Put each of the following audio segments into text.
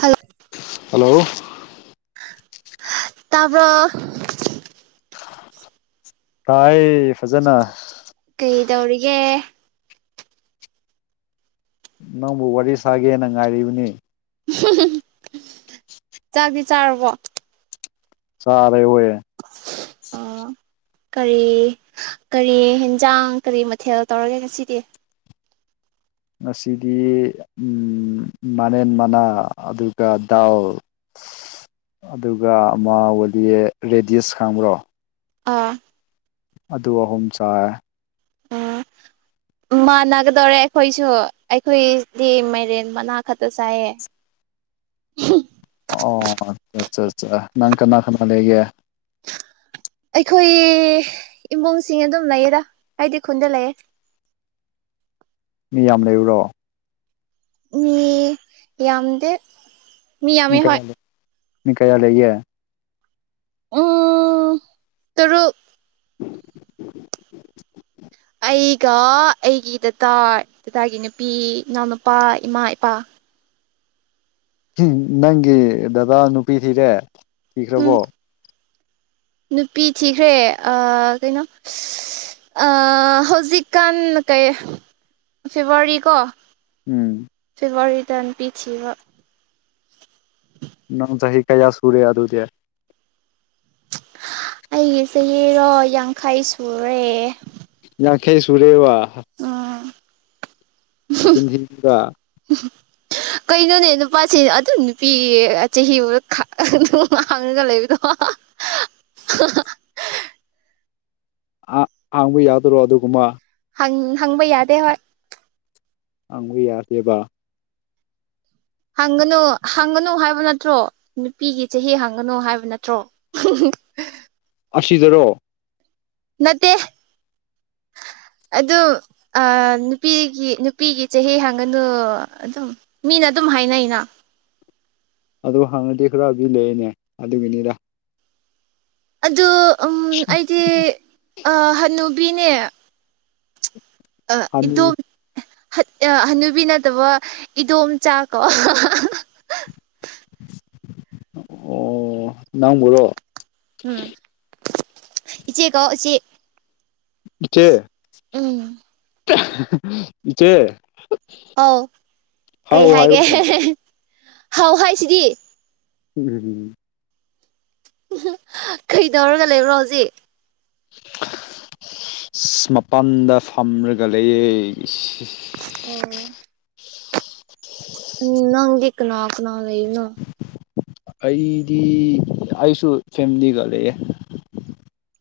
Hello hello ꯇꯕ ꯁꯥꯏ ꯐꯖꯅ ꯀꯩ ꯇꯧꯔꯤꯒꯦ ꯅꯪꯕꯨ ꯋꯥꯔꯤ ꯁꯥꯒꯦꯅ ꯉꯥꯏꯔꯤꯕꯅꯤ ꯍ [unintelligible] ꯆꯥꯛꯗꯤ ꯆꯥꯔꯕꯣ ꯆꯔꯦ ꯑꯣꯏꯌꯦ ꯑꯣ ꯀꯔꯤ ꯀꯔꯤ ꯑꯦꯟꯖꯥꯡ ꯀꯔꯤ ꯃꯊꯦꯜ ꯇꯧꯔꯒꯦ ꯉꯁꯤꯗꯤ ꯉꯁꯤꯗꯤ ꯎ ꯃꯅꯦꯟ ꯃꯅꯥ ꯑꯗꯨꯒ ꯗꯥꯎ ꯑꯗꯨꯒ ꯑꯃꯒꯗꯤꯌꯦ ꯔꯦꯗꯤꯁ ꯈꯪꯕ꯭ꯔꯣ ꯑꯥ ꯑꯗꯨ ꯑꯍꯨꯝ ꯆꯥꯏꯦ ꯎꯝ ꯃꯥꯟꯅꯒꯗꯧꯔꯦ ꯑꯩꯈꯣꯏꯁꯨ ꯑꯩꯈꯣꯏꯗꯤ ꯃꯥꯏꯔꯦꯟ ꯃꯅꯥ ꯈꯛꯇ ꯆꯥꯏꯌꯦ [unintelligible] ꯑꯣ ꯑ ꯑꯆꯥ ꯑ ꯅꯪ ꯀꯅꯥ ꯀꯅꯥ ꯂꯩꯒꯦ ꯑꯩꯈꯣꯏ ꯏꯃꯨꯡꯁꯤꯡ ꯑꯗꯨꯝ ꯂꯩꯌꯦꯔ ꯍꯥꯏꯗꯤ ꯈꯨꯟꯗ ꯂꯩꯌꯦ ꯃꯤ ꯌꯥꯝ ꯂꯩꯔꯨꯔꯣ ꯃꯤ ꯌꯥꯝꯗꯦ ꯃꯤ ꯌꯥꯝꯃꯦ ꯍꯣꯏ ꯀꯥꯌꯥ ꯂꯩ ꯃꯤ ꯀꯌꯥ ꯂꯩꯒꯦ ꯎꯝ ꯇꯔꯨꯛ ꯑꯩꯒ ꯑꯩꯒꯤ ꯗꯥꯗꯥ ꯗꯥꯗꯥꯒꯤ ꯅꯨꯄꯤ ꯏꯅꯥꯎꯅꯨꯄꯥ ꯏꯃꯥ ꯏꯄꯥ ꯅꯪꯒꯤ ꯗꯗꯥ ꯅꯨꯄꯤ ꯊꯤꯔꯦ ꯎꯝ ꯊꯤꯈ꯭ꯔꯕꯣ ꯅꯨꯄꯤ ꯊꯤꯈ꯭ꯔꯦ ꯀꯩꯅꯣ ꯍꯧꯖꯤꯛꯀꯥꯟ ꯀꯩ ꯐꯦꯕꯋꯥꯔꯤ ꯀꯣ ꯎꯝ ꯐꯤꯕꯋꯥꯔꯤꯇꯟ ꯄꯤꯊꯤꯕ [inaudible] ꯅꯪ ꯆꯍꯤ ꯀꯌꯥ ꯁꯨꯔꯦ ꯑꯗꯨꯗꯤ ꯑꯩꯒꯤ ꯆꯍꯤꯔꯣ ꯌꯥꯡꯈꯩ ꯁꯨꯔꯦ ꯌꯥꯡꯈꯩ ꯁꯨꯔꯦꯕ ꯎꯝ ꯅꯆꯤꯟ ꯊꯤꯒꯅꯨꯗꯥ [unintelligible] ꯀꯩꯅꯣꯅꯦ ꯅꯨꯄꯥꯁꯦ ꯑꯗꯨꯝ ꯅꯨꯄꯤ ꯆꯍꯤ ꯎꯕ ꯈꯪ ꯑꯗꯨꯝ ꯍꯥꯡꯉꯒ ꯂꯩꯕꯗꯣ [unintelligible] ꯍꯥ ꯍꯥꯡꯕ ꯌꯥꯗꯔꯣ ꯑꯗꯨꯒꯨꯝꯕ ꯍꯪ ꯍꯪꯕ ꯌꯥꯗꯦ ꯍꯣꯏ ꯍꯪꯕ ꯌꯥꯗꯦꯕ ꯍꯪꯒꯅꯨ ꯍꯪꯒꯅꯨ ꯍꯥꯏꯕ ꯅꯠꯇ꯭ꯔꯣ ꯅꯨꯄꯤꯒꯤ ꯆꯍꯤ ꯍꯪꯒꯅꯨ ꯍꯥꯏꯕ ꯅꯠꯇ꯭ꯔꯣ ꯍꯝꯍꯝ ꯑꯁꯤꯗꯔꯣ ꯅꯠꯇꯦ ꯑꯗꯨ ꯑ ꯅꯨꯄꯤꯒꯤ ꯅꯨꯄꯤꯒꯤ ꯆꯍꯤ ꯍꯥꯡꯒꯅꯨ ꯑꯗꯨꯝ ꯃꯤꯅ ꯑꯗꯨꯝ ꯍꯥꯏꯅꯩꯩꯅ ꯑꯗꯣ ꯍꯪꯔꯗꯤ ꯈꯔꯗꯤ ꯂꯩꯌꯦꯅꯦ ꯑꯗꯨꯒꯤꯅꯤꯗ ꯑꯗꯨ ꯎꯜ ꯑꯩꯗꯤ ꯑ ꯍꯟꯅꯨꯕꯤꯅꯦ ꯍꯅꯨ ꯍꯟ ꯑ ꯍꯅꯨꯕꯤ ꯅꯠꯇꯕ ꯏꯗꯣꯝꯆꯥ ꯀꯣ ꯑꯣ ꯅꯪꯕꯨꯔꯣ ꯎꯝ ꯏꯆꯦ ꯀꯧ ꯏꯆꯦ ꯏꯆꯦ ꯎꯝ ꯏꯆꯦ ꯑꯧ ꯀꯩ ꯍꯥꯎ ꯍꯥꯏꯒꯦ ꯍꯥꯏꯔꯣꯅꯦ ꯍꯥꯎ ꯍꯥꯏꯁꯤꯗꯤ ꯎꯝ ꯀꯩꯗꯧꯔꯒ ꯂꯩꯕ꯭ꯔꯣ ꯍꯧꯖꯤꯛ ꯑꯁ ꯃꯄꯥꯟꯗ ꯐꯝꯔꯒ ꯂꯩꯌꯦ ꯑꯣ ꯎꯝ ꯅꯪꯒꯤ ꯀꯅꯥ ꯀꯅꯥ ꯂꯩꯕꯅꯣ ꯑꯩꯗꯤ ꯑꯩꯁꯨ ꯐꯦꯃꯂꯤꯒ ꯂꯩꯑꯦ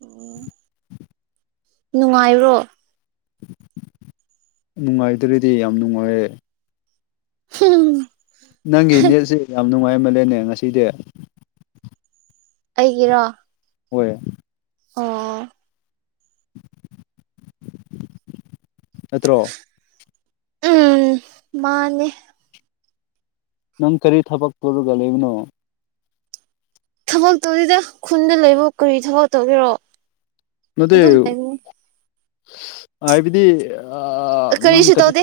ꯑꯣ ꯅꯨꯡꯉꯥꯏꯕ꯭ꯔꯣ ꯅꯨꯡꯉꯥꯏꯗ꯭ꯔꯗꯤ ꯌꯥꯝ ꯅꯨꯡꯉꯥꯏꯌꯦ ꯍꯝꯍꯝꯍꯝ ꯅꯪꯒꯤ ꯅꯦꯠꯁꯦ ꯌꯥꯝ ꯅꯨꯡꯉꯥꯏꯃꯜꯂꯦꯅꯦ ꯉꯁꯤꯗꯤ ꯑꯩꯒꯤꯔꯣ ꯍꯣꯏ ꯑꯣ ꯅꯠꯇ꯭ꯔꯣ ꯎꯝ ꯃꯥꯅꯦ ꯅꯪ ꯀꯔꯤ ꯊꯕꯛ ꯇꯧꯔꯒ ꯂꯩꯕꯅꯣ ꯊꯕꯛ ꯇꯧꯗꯦꯗ ꯈꯨꯟꯗ ꯂꯩꯕꯕꯨ ꯀꯔꯤ ꯊꯕꯛ ꯇꯧꯒꯦꯔꯣ ꯅꯠꯇꯦ ꯑꯗꯨꯝ ꯂꯩꯕꯅꯤ ꯍꯥꯏꯕꯗꯤ ꯑꯤ ꯀꯔꯤꯁꯨ ꯇꯧꯗꯦ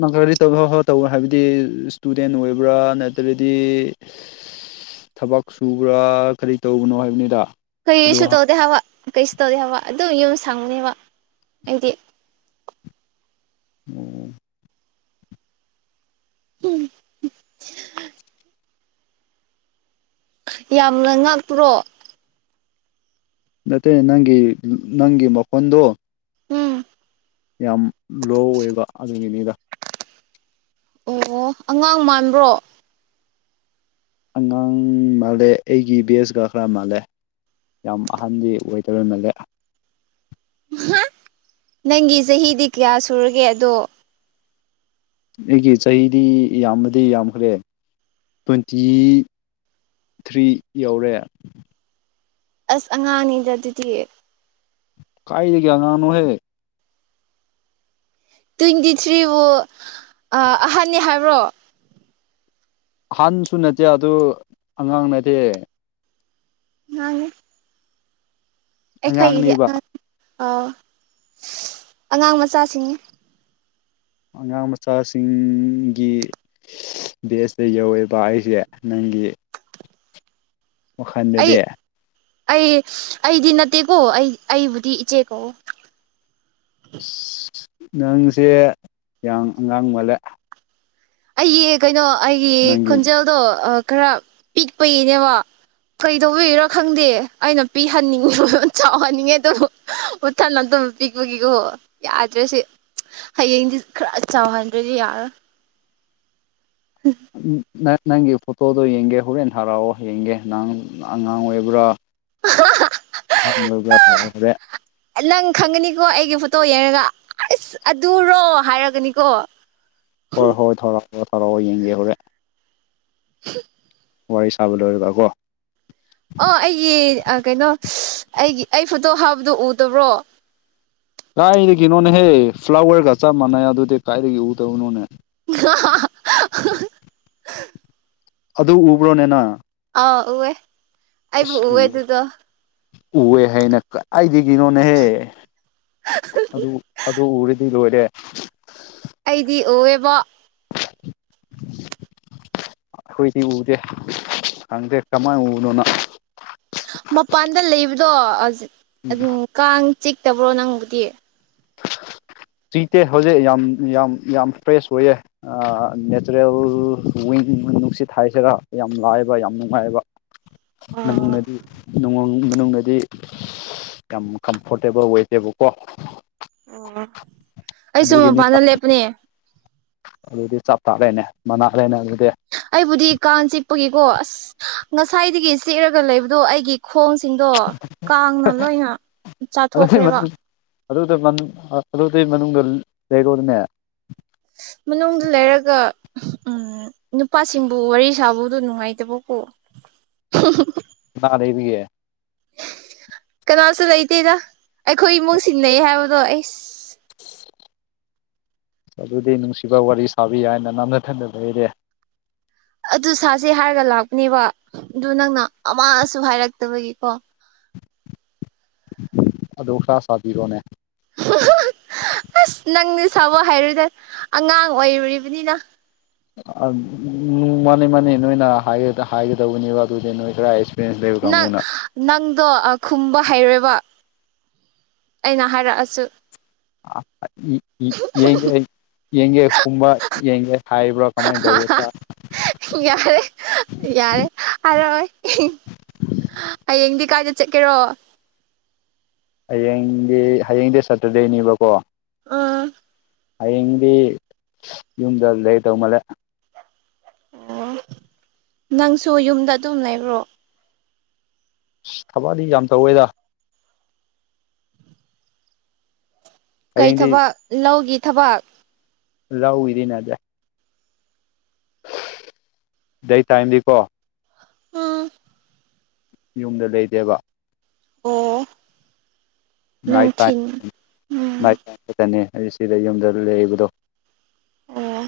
ꯅꯪ ꯀꯔꯤ ꯊꯕꯛ [unintelligible] ꯍꯥꯏꯕꯗꯤ ꯏꯁꯇꯨꯗꯦꯟ ꯑꯣꯏꯕ꯭ꯔꯥ ꯅꯠꯇ꯭ꯔꯗꯤ ꯊꯕꯛ ꯁꯨꯕ꯭ꯔꯥ ꯀꯔꯤ ꯇꯧꯕꯅꯣ ꯍꯥꯏꯕꯅꯤꯗ ꯑꯗꯣ ꯀꯩꯁꯨ ꯇꯧꯗꯦ ꯍꯥꯏꯕ ꯀꯩꯁꯨ ꯇꯧꯗꯦ ꯍꯥꯏꯕ ꯑꯗꯨꯝ ꯌꯨꯝ ꯁꯪꯅꯦꯕ ꯑꯩꯗꯤ [inaudible] ꯎꯝ ꯌꯥꯝꯅ ꯉꯥꯛꯇꯄ꯭ꯔꯣ ꯅꯠꯇꯦ ꯅꯪꯒꯤ ꯅꯪꯒꯤ ꯃꯈꯣꯟꯗꯣ ꯎꯝ ꯌꯥꯝ ꯂꯣ ꯑꯣꯏꯕ ꯑꯗꯨꯒꯤꯅꯤꯗ ꯑꯣ ꯑꯉꯥꯡ ꯃꯥꯟꯕ꯭ꯔꯣ ꯑꯉꯥꯡ ꯃꯥꯜꯂꯦ ꯑꯩꯒꯤ ꯕꯦꯁꯀ ꯈꯔ ꯃꯥꯜꯂꯦ ꯌꯥꯝ ꯑꯍꯟꯗꯤ ꯑꯣꯏꯗꯕꯣꯏ ꯃꯜꯂꯦ ꯅꯪꯒꯤ ꯆꯍꯤꯗꯤ ꯀꯌꯥ ꯁꯨꯔꯒꯦ ꯑꯗꯣ ꯑꯩꯒꯤ ꯆꯍꯤꯗꯤ ꯌꯥꯝꯕꯗꯤ ꯌꯥꯝꯈ꯭ꯔꯦ ꯇ꯭ꯋꯦꯟꯇꯤ ꯊ꯭ꯔꯤ ꯌꯧꯔꯦ ꯑꯁ ꯑꯉꯥꯡ ꯑꯅꯤꯗ ꯑꯗꯨꯗꯤ ꯀꯥꯏ ꯂꯩꯒ ꯉꯅꯨꯍꯦ ꯇ꯭ꯋꯦꯟꯇꯤ ꯊ꯭ꯔꯤꯕꯨ ꯑꯍꯟꯅꯅꯤ ꯍꯥꯏꯕ꯭ꯔꯣ ꯑꯍꯟꯁꯨ ꯅꯠꯇꯦ ꯑꯗꯨ ꯑꯉꯥꯡ ꯅꯠꯇꯦ ꯃꯥꯅꯦ ꯑꯩꯈꯣꯏꯒꯤꯗꯤ ꯑꯉꯥꯡꯅꯦꯕ ꯑꯉꯥꯡ ꯑꯥꯎ ꯑꯉꯥꯡ ꯃꯆꯥꯁꯤꯡꯅꯤ ꯑꯉꯥꯡ ꯃꯆꯥꯁꯤꯡꯒꯤ ꯕꯦꯁꯇ ꯌꯧꯋꯦꯕ ꯑꯩꯁꯦ ꯅꯪꯒꯤ ꯑꯣ ꯈꯥꯟꯗ ꯗꯦ ꯑꯩ ꯑꯩ ꯑꯩꯗꯤ ꯅꯠꯇꯦꯀꯣ ꯑꯩ ꯑꯩꯕꯨꯗꯤ ꯏꯆꯦꯀꯣ ꯑꯁ ꯅꯪꯁꯦ ꯌꯥꯝ ꯑꯉꯥꯡ ꯃꯥꯜꯂꯦ ꯑꯩꯒꯤ ꯀꯩꯅꯣ ꯑꯩꯒꯤ ꯅꯪꯒꯤ ꯈꯣꯟꯖꯦꯜꯗꯣ ꯈꯔ ꯄꯤꯛꯄꯒꯤꯅꯦꯕ ꯀꯩꯗꯧꯕꯤꯔꯣ ꯈꯪꯗꯦ ꯑꯩꯅ ꯄꯤꯍꯟꯅꯤꯡꯉꯤꯣꯟ ꯆꯥꯎꯍꯟꯅꯤꯡꯉꯦ ꯑꯗꯨ ꯃꯊꯟ ꯑꯇꯕ ꯄꯤꯛꯄꯒꯤꯀꯣꯣ ꯌꯥꯗ꯭ꯔꯁꯤ ꯍꯌꯦꯡꯗꯤ ꯈꯔ ꯆꯥꯎꯍꯟꯗ꯭ꯔꯗꯤ ꯌꯥꯔꯣ ꯅꯪꯒꯤ ꯐꯣꯇꯣꯗꯣ ꯌꯦꯡꯒꯦ ꯍꯣꯔꯦꯟ ꯊꯔꯛꯑꯣ ꯌꯦꯡꯒꯦ ꯅꯪ ꯑꯉꯥꯡ ꯑꯣꯏꯕ꯭ꯔꯥ [unintelligible] ꯅꯪ ꯈꯪꯒꯅꯤꯀꯣ ꯑꯩꯒꯤ ꯐꯣꯇꯣ ꯌꯦꯡꯉꯒ ꯑꯁ ꯑꯗꯨꯔꯣ ꯍꯥꯏꯔꯒꯅꯤꯀꯣ ꯍꯣꯏ ꯍꯣꯏ ꯊꯧꯔꯛꯑꯣ ꯊꯧꯔꯛꯑꯣ ꯌꯦꯡꯒꯦ ꯍꯣꯔꯦꯟ ꯋꯥꯔꯤ ꯁꯥꯕ ꯂꯣꯏꯔꯤꯕ ꯀꯣ ꯑꯣ ꯑꯩꯒꯤ ꯀꯩꯅꯣ ꯑꯩꯒꯤ ꯑꯩ ꯐꯣꯇꯣ ꯍꯥꯞꯕꯗꯣ ꯎꯗꯕ꯭ꯔꯣ ꯀꯥꯏꯗꯒꯤꯅꯣꯅꯦꯍꯦ ꯐ꯭ꯂꯥꯋꯔꯒ ꯆꯞ ꯃꯥꯟꯅꯩ ꯑꯗꯨꯗꯤ ꯀꯥꯏꯗꯒꯤ ꯎꯗꯧꯅꯣꯅꯦ [unintelligible] [unintelligible] ꯑꯗꯨ ꯎꯕ꯭ꯔꯣꯅꯦꯅ ꯑꯥ ꯎꯋꯦ ꯑꯁ ꯎ ꯎꯍꯦ ꯍꯥꯏꯅ ꯀ ꯑꯩꯗꯤ ꯀꯅꯣꯅꯦꯍꯦ ꯑꯗꯨ ꯑꯗꯨ ꯎꯔꯗꯤ ꯂꯣꯏꯔꯦ ꯑꯩꯗꯤ ꯑꯣꯏꯑꯦꯕ ꯑꯩꯈꯣꯏꯗꯤ ꯎꯗꯦ ꯈꯪꯗꯦ ꯀꯃꯥꯏꯅ ꯎꯕꯅꯣꯅꯣ ꯃꯄꯥꯟꯗ ꯂꯩꯕꯗꯣ ꯀꯥꯡ ꯆꯤꯛꯇꯕ꯭ꯔꯣ ꯅꯪꯕꯨꯗꯤ [inaudible] ꯆꯤꯇꯦ ꯍꯧꯖꯤꯛ ꯌꯥꯝ ꯌꯥꯝ ꯌꯥꯝ ꯐ꯭ꯔꯦꯁ ꯑꯣꯏꯌꯦ ꯅꯦꯆꯔꯦꯜ ꯋꯤꯡ ꯅꯨꯡꯁꯤꯠ ꯊ ꯍꯥꯏꯁꯤꯔ ꯌꯥꯝ ꯂꯥꯏꯕ ꯌꯥꯝ ꯅꯨꯡꯉꯥꯏꯕ [unintelligible] ꯗꯤ ꯅꯨꯡꯉ ꯑꯣ ꯏꯨꯡ ꯃꯅꯨꯡꯗꯗꯤ ꯌꯥꯝ ꯀꯝꯐꯣꯔꯇꯦꯕꯜ ꯑꯣꯏꯇꯦꯕꯀꯣ ꯑꯣ ꯑꯩꯁꯨꯨꯝ ꯃꯄꯥꯟꯅ ꯑꯗꯨꯒꯤꯅꯤꯗ ꯂꯦꯞꯄꯅꯦ ꯑꯗꯨꯗꯤ ꯆꯞꯇꯥꯔꯦꯅꯦ ꯃꯅꯥ ꯂꯩꯅꯔꯦꯗꯤ꯫ ꯑꯩꯕꯨꯗꯤ ꯀꯥꯡ ꯆꯤꯛꯄꯒꯤꯀꯣ ꯑꯁ ꯉꯁꯥꯏꯗꯒꯤ ꯆꯤꯛꯂꯒ ꯂꯩꯕꯗꯣ ꯑꯩꯒꯤ꯫ ꯈꯣꯟꯁꯤꯡꯗꯣ ꯀꯥꯡꯅ ꯂꯣꯏꯅ ꯑꯗꯨꯗꯤ ꯆꯥꯊꯣꯛꯈ꯭ꯔꯦꯕ꯫ ꯑꯗꯨꯗ ꯃꯅꯨ ꯑꯗꯨꯗꯤ ꯃꯅꯨꯡꯗ ꯂꯩꯔꯣꯅꯦ꯫ ꯃꯅꯨꯡꯗ ꯂꯩꯔꯒ ꯎꯝ ꯅꯨꯄꯥꯁꯤꯡꯕꯨ ꯋꯥꯔꯤ ꯁꯥꯕꯗꯣ ꯅꯨꯡꯉꯥꯏꯇꯕꯀꯣ꯫ ꯇꯥꯗꯦꯕꯤ ꯀꯅꯥꯁꯨ ꯂꯩꯇꯦꯗ ꯑꯩꯈꯣꯏ ꯏꯃꯨꯡ ꯁꯤꯟꯅꯩ ꯍꯥꯏꯕꯗꯣ ꯑꯩꯁ ꯑꯗꯨꯗꯤ ꯅꯨꯡꯁꯤꯕ ꯋꯥꯔꯤ ꯁꯥꯕꯤ ꯌꯥ ꯍꯥꯏꯅ ꯅꯝꯊ ꯊꯟꯖꯕ ꯂꯩꯔꯦ ꯑꯗꯨ ꯁꯥꯁꯦ ꯍꯥꯏꯔꯒ ꯂꯥꯛꯄꯅꯦꯕ ꯑꯗꯨ ꯅꯪꯅ ꯑꯃꯁꯨ ꯍꯥꯏꯔꯛꯇꯕꯒꯤꯀꯣ꯫ ꯑꯗꯨ ꯈꯔ ꯁꯥꯕꯤꯔꯣꯅꯦ꯫ ꯑꯁ ꯅꯪꯅ ꯁꯥꯕ ꯍꯥꯏꯔꯣꯏꯗ ꯑꯉꯥꯡ ꯑꯣꯏꯔꯤꯕꯅꯤꯅ꯫ ꯎꯝ ꯃꯥꯅꯤ ꯃꯥꯅꯤ ꯅꯣꯏꯅ ꯍꯥꯏꯒ ꯍꯥꯏꯒꯗꯧꯕꯅꯦꯕ ꯑꯗꯨꯗꯤ ꯅꯣꯏ ꯀꯔꯥꯏ꯫ ꯅꯪ ꯅꯪꯗꯣ ꯈꯨꯝꯕ ꯍꯩꯔꯣꯏꯕ ꯑꯩꯅ ꯍꯥꯏꯔꯛꯑꯁꯨ꯫ ꯑꯥ ꯑ ꯏ ꯏ ꯌꯦꯡꯒꯦ ꯌꯦꯡꯒꯦ ꯍꯨꯝꯕ ꯌꯦꯡꯒꯦ ꯍꯥꯏꯕ꯭ꯔꯥ ꯀꯃꯥꯏꯅ ꯇꯧꯕ꯭ꯔꯣ꯫ ꯌꯥꯔꯦ ꯌꯥꯔꯦ ꯍꯥꯏꯔꯛꯑꯣꯏ꯫ ꯍꯌꯦꯡꯗꯤ ꯀꯥꯏꯗ ꯆꯠꯀꯦꯔꯣ꯫ ꯍꯌꯦꯡꯗꯤ ꯍꯌꯦꯡꯗꯤ ꯁꯇꯔꯗꯦꯅꯦꯕꯀꯣ꯫ ꯑꯥ ꯍꯌꯦꯡꯗꯤ ꯌꯨꯝꯗ ꯂꯩꯗꯧ ꯃꯥꯜꯂꯦ꯫ ꯑꯣ ꯅꯪꯁꯨ ꯌꯨꯝꯗ ꯑꯗꯨꯝ ꯂꯩꯕ꯭ꯔꯣ꯫ ꯊꯕꯛꯇꯤ ꯌꯥꯝ ꯇꯧꯋꯤꯗ꯫ ꯀꯩ ꯍꯌꯦꯡꯗꯤ ꯊꯕꯛ ꯂꯧꯒꯤ ꯊꯕꯛ ꯂꯧꯒꯤꯗꯤ ꯅꯠꯇꯦ ꯗꯦ ꯇꯥꯏꯝꯗꯤꯀꯣ ꯎꯝ ꯌꯨꯝꯗ ꯂꯩꯇꯦꯕ ꯑꯣ ꯅꯥꯏꯠ ꯇꯥꯏꯝ ꯅꯨꯡꯊꯤꯟ ꯎꯝ ꯅꯥꯏꯠ ꯇꯥꯏꯝ ꯈꯛꯇꯅꯦ ꯑꯩ ꯁꯤꯗ ꯌꯨꯝꯗ ꯂꯩꯕꯗꯣ꯫ ꯑꯣ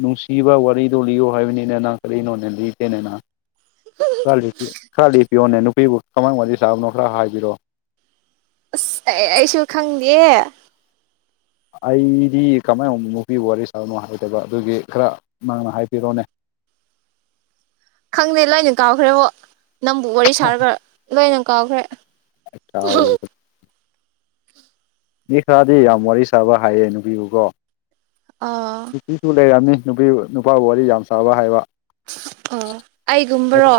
ꯅꯨꯡꯁꯤꯕ ꯋꯥꯔꯤꯗꯣ ꯂꯤꯌꯣ ꯍꯥꯏꯕꯅꯤꯅꯦ ꯅꯪ ꯀꯔꯤꯅꯣꯅꯦ ꯂꯤꯗꯦꯅꯦ ꯅꯪ꯫ ꯈ ꯂꯤꯄꯤ ꯈꯔ ꯂꯤꯄꯤꯌꯣꯅꯦ ꯅꯨꯄꯤꯕꯨ ꯀꯃꯥꯏꯅ ꯋꯥꯔꯤ ꯁꯥꯕꯅꯣ ꯈꯔ ꯍꯥꯏꯕꯤꯔꯣ꯫ ꯑꯁ ꯑꯩ ꯑꯩꯁꯨ ꯈꯪꯗꯤꯌꯦ꯫ ꯑꯩꯗꯤ ꯀꯃꯥꯏꯅ ꯅꯨꯄꯤꯒ ꯋꯥꯔꯤ ꯁꯥꯕꯅꯣ ꯍꯩꯇꯦꯕ ꯑꯗꯨꯒꯤ ꯈꯔ ꯅꯪꯅ ꯍꯥꯏꯕꯤꯔꯣꯅꯦ꯫ ꯈꯪꯗꯦ ꯂꯣꯏꯅ ꯀꯥꯎꯈ꯭ꯔꯦꯕꯣ ꯅꯪꯕꯨ ꯋꯥꯔꯤ ꯁꯥꯔꯒ ꯂꯣꯏꯅ ꯀꯥꯎꯈ꯭ꯔꯦ꯫ [unintelligible] ꯃꯤ ꯈꯔꯗꯤ ꯌꯥꯝ ꯋꯥꯔꯤ ꯁꯥꯕ ꯍꯩꯌꯦ ꯅꯨꯄꯤꯕꯨꯀꯣ꯫ ꯑꯥ ꯅꯨꯄꯤꯁꯨ ꯂꯩꯔꯝꯅꯤ ꯅꯨꯄꯤ ꯅꯨꯄꯥꯕꯨ ꯋꯥꯔꯤ ꯌꯥꯝ ꯁꯥꯕ ꯍꯩꯕ꯫ ꯑꯣ ꯑꯩꯒꯨꯝꯕꯔꯣ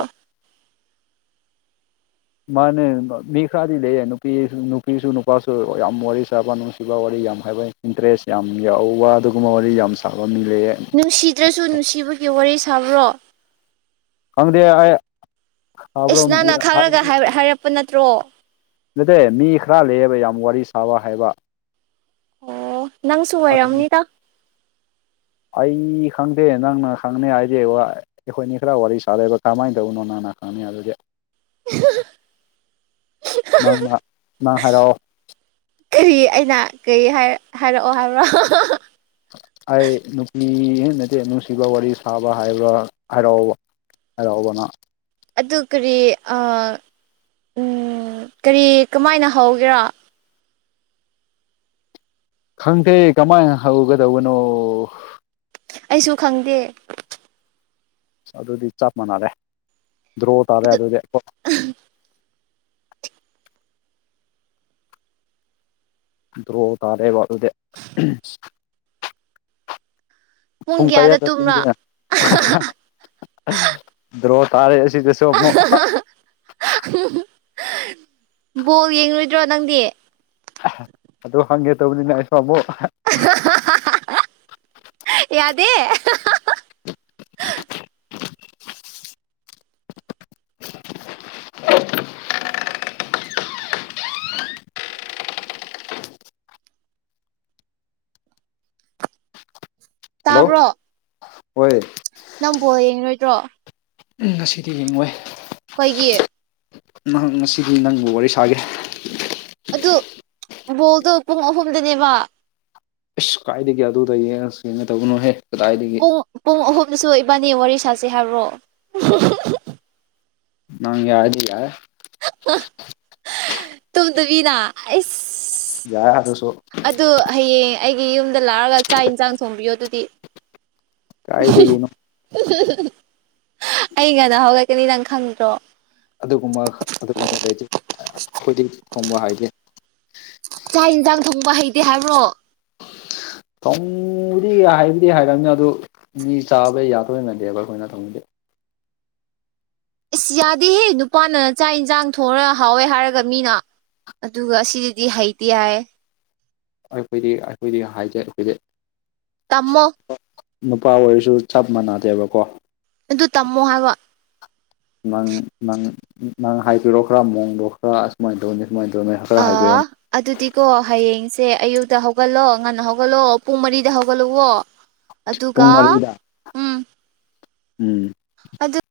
ꯃꯥꯅꯦ ꯃꯤ ꯈꯔꯗꯤ ꯂꯩꯌꯦ ꯅꯨꯄꯤ ꯅꯨꯄꯤꯁꯨ ꯅꯨꯄꯥꯁꯨ ꯌꯥꯝ ꯋꯥꯔꯤ ꯁꯥꯕ ꯅꯨꯡꯁꯤꯕ ꯋꯥꯔꯤ ꯌꯥꯝ ꯍꯩꯕ꯫ ꯏꯟꯇꯔꯦꯁ ꯌꯥꯝ ꯌꯥꯎꯕ ꯑꯗꯨꯒꯨꯝꯕ ꯋꯥꯔꯤ ꯌꯥꯝ ꯁꯥꯕ ꯃꯤ ꯂꯩꯌꯦ꯫ ꯅꯨꯡꯁꯤꯗ꯭ꯔꯁꯨ ꯅꯨꯡꯁꯤꯕꯒꯤ ꯋꯥꯔꯤ ꯁꯥꯕ꯭ꯔꯣ꯫ ꯈꯪꯗꯦ ꯑꯩ ꯏꯁ ꯁꯥꯕ꯭ꯔꯣ ꯅꯪꯅ ꯈꯪꯉꯒ ꯍꯥꯏ ꯍꯥꯏꯔꯛꯄ ꯅꯠꯇ꯭ꯔꯣ꯫ ꯅꯠꯇꯦ ꯃꯤ ꯈꯔ ꯂꯩꯌꯦꯕ ꯌꯥꯝ ꯋꯥꯔꯤ ꯁꯥꯕ ꯍꯩꯕ꯫ ꯑꯣ ꯅꯪꯁꯨ ꯑꯣꯏꯔꯝꯅꯤꯗ ꯑꯩ ꯈꯪꯗꯦ ꯅꯪꯅ ꯈꯪꯅꯤ ꯍꯥꯏꯗꯤ ꯋꯥꯏ ꯑꯩꯈꯣꯏꯅꯤ ꯈꯔ ꯋꯥꯔꯤ ꯁꯥꯔꯦꯕ ꯀꯃꯥꯏꯅ ꯇꯧꯕꯅꯣ ꯅꯪꯅ ꯈꯪꯅꯤ ꯑꯗꯨꯗꯤ꯫ [unintelligible] ꯅꯪꯅ ꯅꯪ ꯍꯥꯏꯔꯛꯑꯣ ꯀꯔꯤ ꯑꯩꯅ ꯀꯔꯤ ꯍꯥꯏ ꯍꯥꯏꯔꯛꯑꯣ ꯍꯥꯏꯕꯔꯣ꯫ ꯑꯩ ꯅꯨꯄꯤ ꯍꯩꯅꯗꯦ ꯅꯨꯡꯁꯤꯕ ꯋꯥꯔꯤ ꯁꯥꯕ ꯍꯥꯏꯕ ꯍꯥꯏꯔꯛꯑꯣꯕ꯫ ꯍꯥꯏꯔꯛꯑꯣꯕꯅꯪ꯫ ꯑꯗꯨ ꯀꯔꯤ ꯑ ꯎꯝ ꯀꯔꯤ ꯀꯃꯥꯏꯅ ꯍꯧꯒꯦꯔꯥ꯫ ꯈꯪꯗꯦ ꯀꯃꯥꯏꯅ ꯍꯧꯒꯗꯕꯅꯣ꯫ ꯑꯩꯁꯨ ꯈꯪꯗꯦ꯫ ꯑꯗꯨꯗꯤ ꯆꯞ ꯃꯥꯟꯅꯔꯦ ꯗ꯭ꯔꯣ ꯇꯥꯔꯦ ꯑꯗꯨꯗꯤꯀꯣ꯫ [unintelligible] ꯗ꯭ꯔꯣ ꯇꯥꯔꯦꯕ ꯑꯗꯨꯗꯤ꯫ ꯄꯨꯡ ꯀꯌꯥꯗ ꯊꯨꯝꯒꯦ ꯗ꯭ꯔꯣ ꯇꯥꯔꯦ ꯑꯁꯤꯗ ꯕꯣꯜ ꯌꯦꯡꯂꯣꯏꯗ꯭ꯔꯣ ꯅꯪꯗꯤ꯫ ꯑꯗꯨ ꯍꯪꯒꯦ ꯇꯧꯕꯅꯤꯅ ꯑꯩꯁꯨ ꯑꯃꯨꯛ꯫ ꯌꯥꯗꯦ꯫ [unintelligible] ꯍꯜꯂꯣ ꯇꯥꯕ꯭ꯔꯣ ꯍꯣꯏ ꯅꯪ ꯕꯣꯜ ꯌꯦꯡꯂꯣꯏꯗ꯭ꯔꯣ꯫ ꯎꯝ ꯉꯁꯤꯗꯤ ꯌꯦꯡꯉꯣꯏ꯫ ꯑꯩꯈꯣꯏꯒꯤ꯫ ꯅꯪ ꯉꯁꯤꯗꯤ ꯅꯪꯕꯨ ꯋꯥꯔꯤ ꯁꯥꯒꯦ꯫ ꯑꯗꯨ ꯕꯣꯜꯗꯨ ꯄꯨꯡ ꯑꯍꯨꯝꯗꯅꯦꯕ꯫ ꯏꯁ ꯀꯥꯏꯗꯒꯤ ꯑꯗꯨꯗ ꯌꯦꯡꯉꯁꯨ ꯌꯦꯡꯒꯗꯕꯣꯍꯦ ꯀꯗꯥꯏꯗꯒꯤ꯫ ꯄꯨꯡ ꯄꯨꯡ ꯑꯍꯨꯝꯗꯁꯨ ꯏꯕꯥꯅꯤ ꯋꯥꯔꯤ ꯁꯥꯁꯦ ꯍꯥꯏꯕ꯭ꯔꯣ꯫ ꯅꯪ ꯌꯥꯔꯗꯤ ꯌꯥꯔꯦ꯫ [unintelligible] ꯇꯨꯗꯔꯤꯅ ꯑꯩꯁ꯫ ꯌꯥꯏ ꯑꯗꯨꯁꯨ꯫ ꯑꯗꯨ ꯍꯌꯦꯡ ꯑꯩꯒꯤ ꯌꯨꯝꯗ ꯂꯥꯛꯑꯒ ꯆꯥꯛ ꯏꯟꯖꯥꯡ ꯊꯣꯡꯕꯤꯌꯣ ꯑꯗꯨꯗꯤ꯫ ꯀꯥꯏꯗꯒꯤꯅꯣ꯫ ꯑꯩ ꯉꯟꯅ ꯍꯧꯒꯠꯀꯅꯤ ꯅꯪ ꯈꯪꯗ꯭ꯔꯣ꯫ ꯑꯗꯨꯒꯨꯝꯕ ꯑꯗꯨꯒꯨꯝꯕ ꯂꯩꯇꯦ ꯑꯩꯈꯣꯏꯗꯤ ꯊꯣꯡꯕ ꯍꯩꯇꯦ꯫ ꯆꯥꯛ ꯏꯟꯖꯥꯡ ꯊꯣꯡꯕ ꯍꯩꯇꯦ ꯍꯥꯏꯕ꯭ꯔꯣ꯫ ꯊꯣꯡꯕꯨꯗꯤ ꯍꯥꯏꯕꯨꯗꯤ ꯍꯥꯏꯔꯝꯅꯤ ꯑꯗꯨ ꯃꯤ ꯆꯥꯕ ꯌꯥꯗꯣꯏꯅꯗꯦꯕ ꯑꯩꯈꯣꯏꯅ ꯊꯣꯡꯕꯗꯤ꯫ ꯏꯁ ꯌꯥꯗꯦꯍꯦ ꯅꯨꯄꯥꯅ ꯆꯥꯛ ꯏꯟꯖꯥꯡ ꯊꯣꯡꯔ ꯍꯥꯎꯋꯦ ꯍꯥꯏꯔꯒ ꯃꯤꯅ꯫ ꯑꯗꯨꯒ ꯁꯤꯗꯗꯤ ꯍꯩꯇꯦ ꯍꯥꯏ꯫ ꯑꯩꯈꯣꯏꯗꯤ ꯑꯩꯈꯣꯏꯗꯤ ꯍꯥꯏꯖꯩ ꯑꯩꯈꯣꯏꯗꯤ꯫ ꯇꯝꯃꯣ꯫ ꯅꯨꯄꯥ ꯑꯣꯏꯔꯖꯨ ꯆꯞ ꯃꯥꯟꯅꯗꯦꯕꯀꯣ꯫ ꯑꯗꯨ ꯇꯝꯃꯣ ꯍꯥꯏꯕ꯫ ꯅꯪ ꯅꯪ ꯅꯪ ꯍꯥꯏꯕꯤꯔꯣ ꯈ꯭ꯔꯥ ꯃꯣꯡꯗꯣ ꯈ꯭ꯔꯥ ꯑꯁꯨꯃꯥꯏꯅ ꯇꯧꯅꯤ ꯁꯨꯃꯥꯏꯅ ꯇꯧꯅꯤ ꯍꯥ ꯑꯥ꯫ ꯑꯗꯨꯗꯤꯀꯣ ꯍꯌꯦꯡꯁꯦ ꯑꯌꯨꯛꯇ ꯍꯧꯒꯠꯂꯣ ꯉꯟꯅ ꯍꯧꯒꯠꯂꯣ ꯄꯨꯡ ꯃꯔꯤꯗ ꯍꯧꯒꯠꯂꯨꯒꯣ꯫ [unintelligible] ꯄꯨꯡ ꯃꯔꯤꯗ ꯎꯝ꯫ ꯑꯗꯨ꯫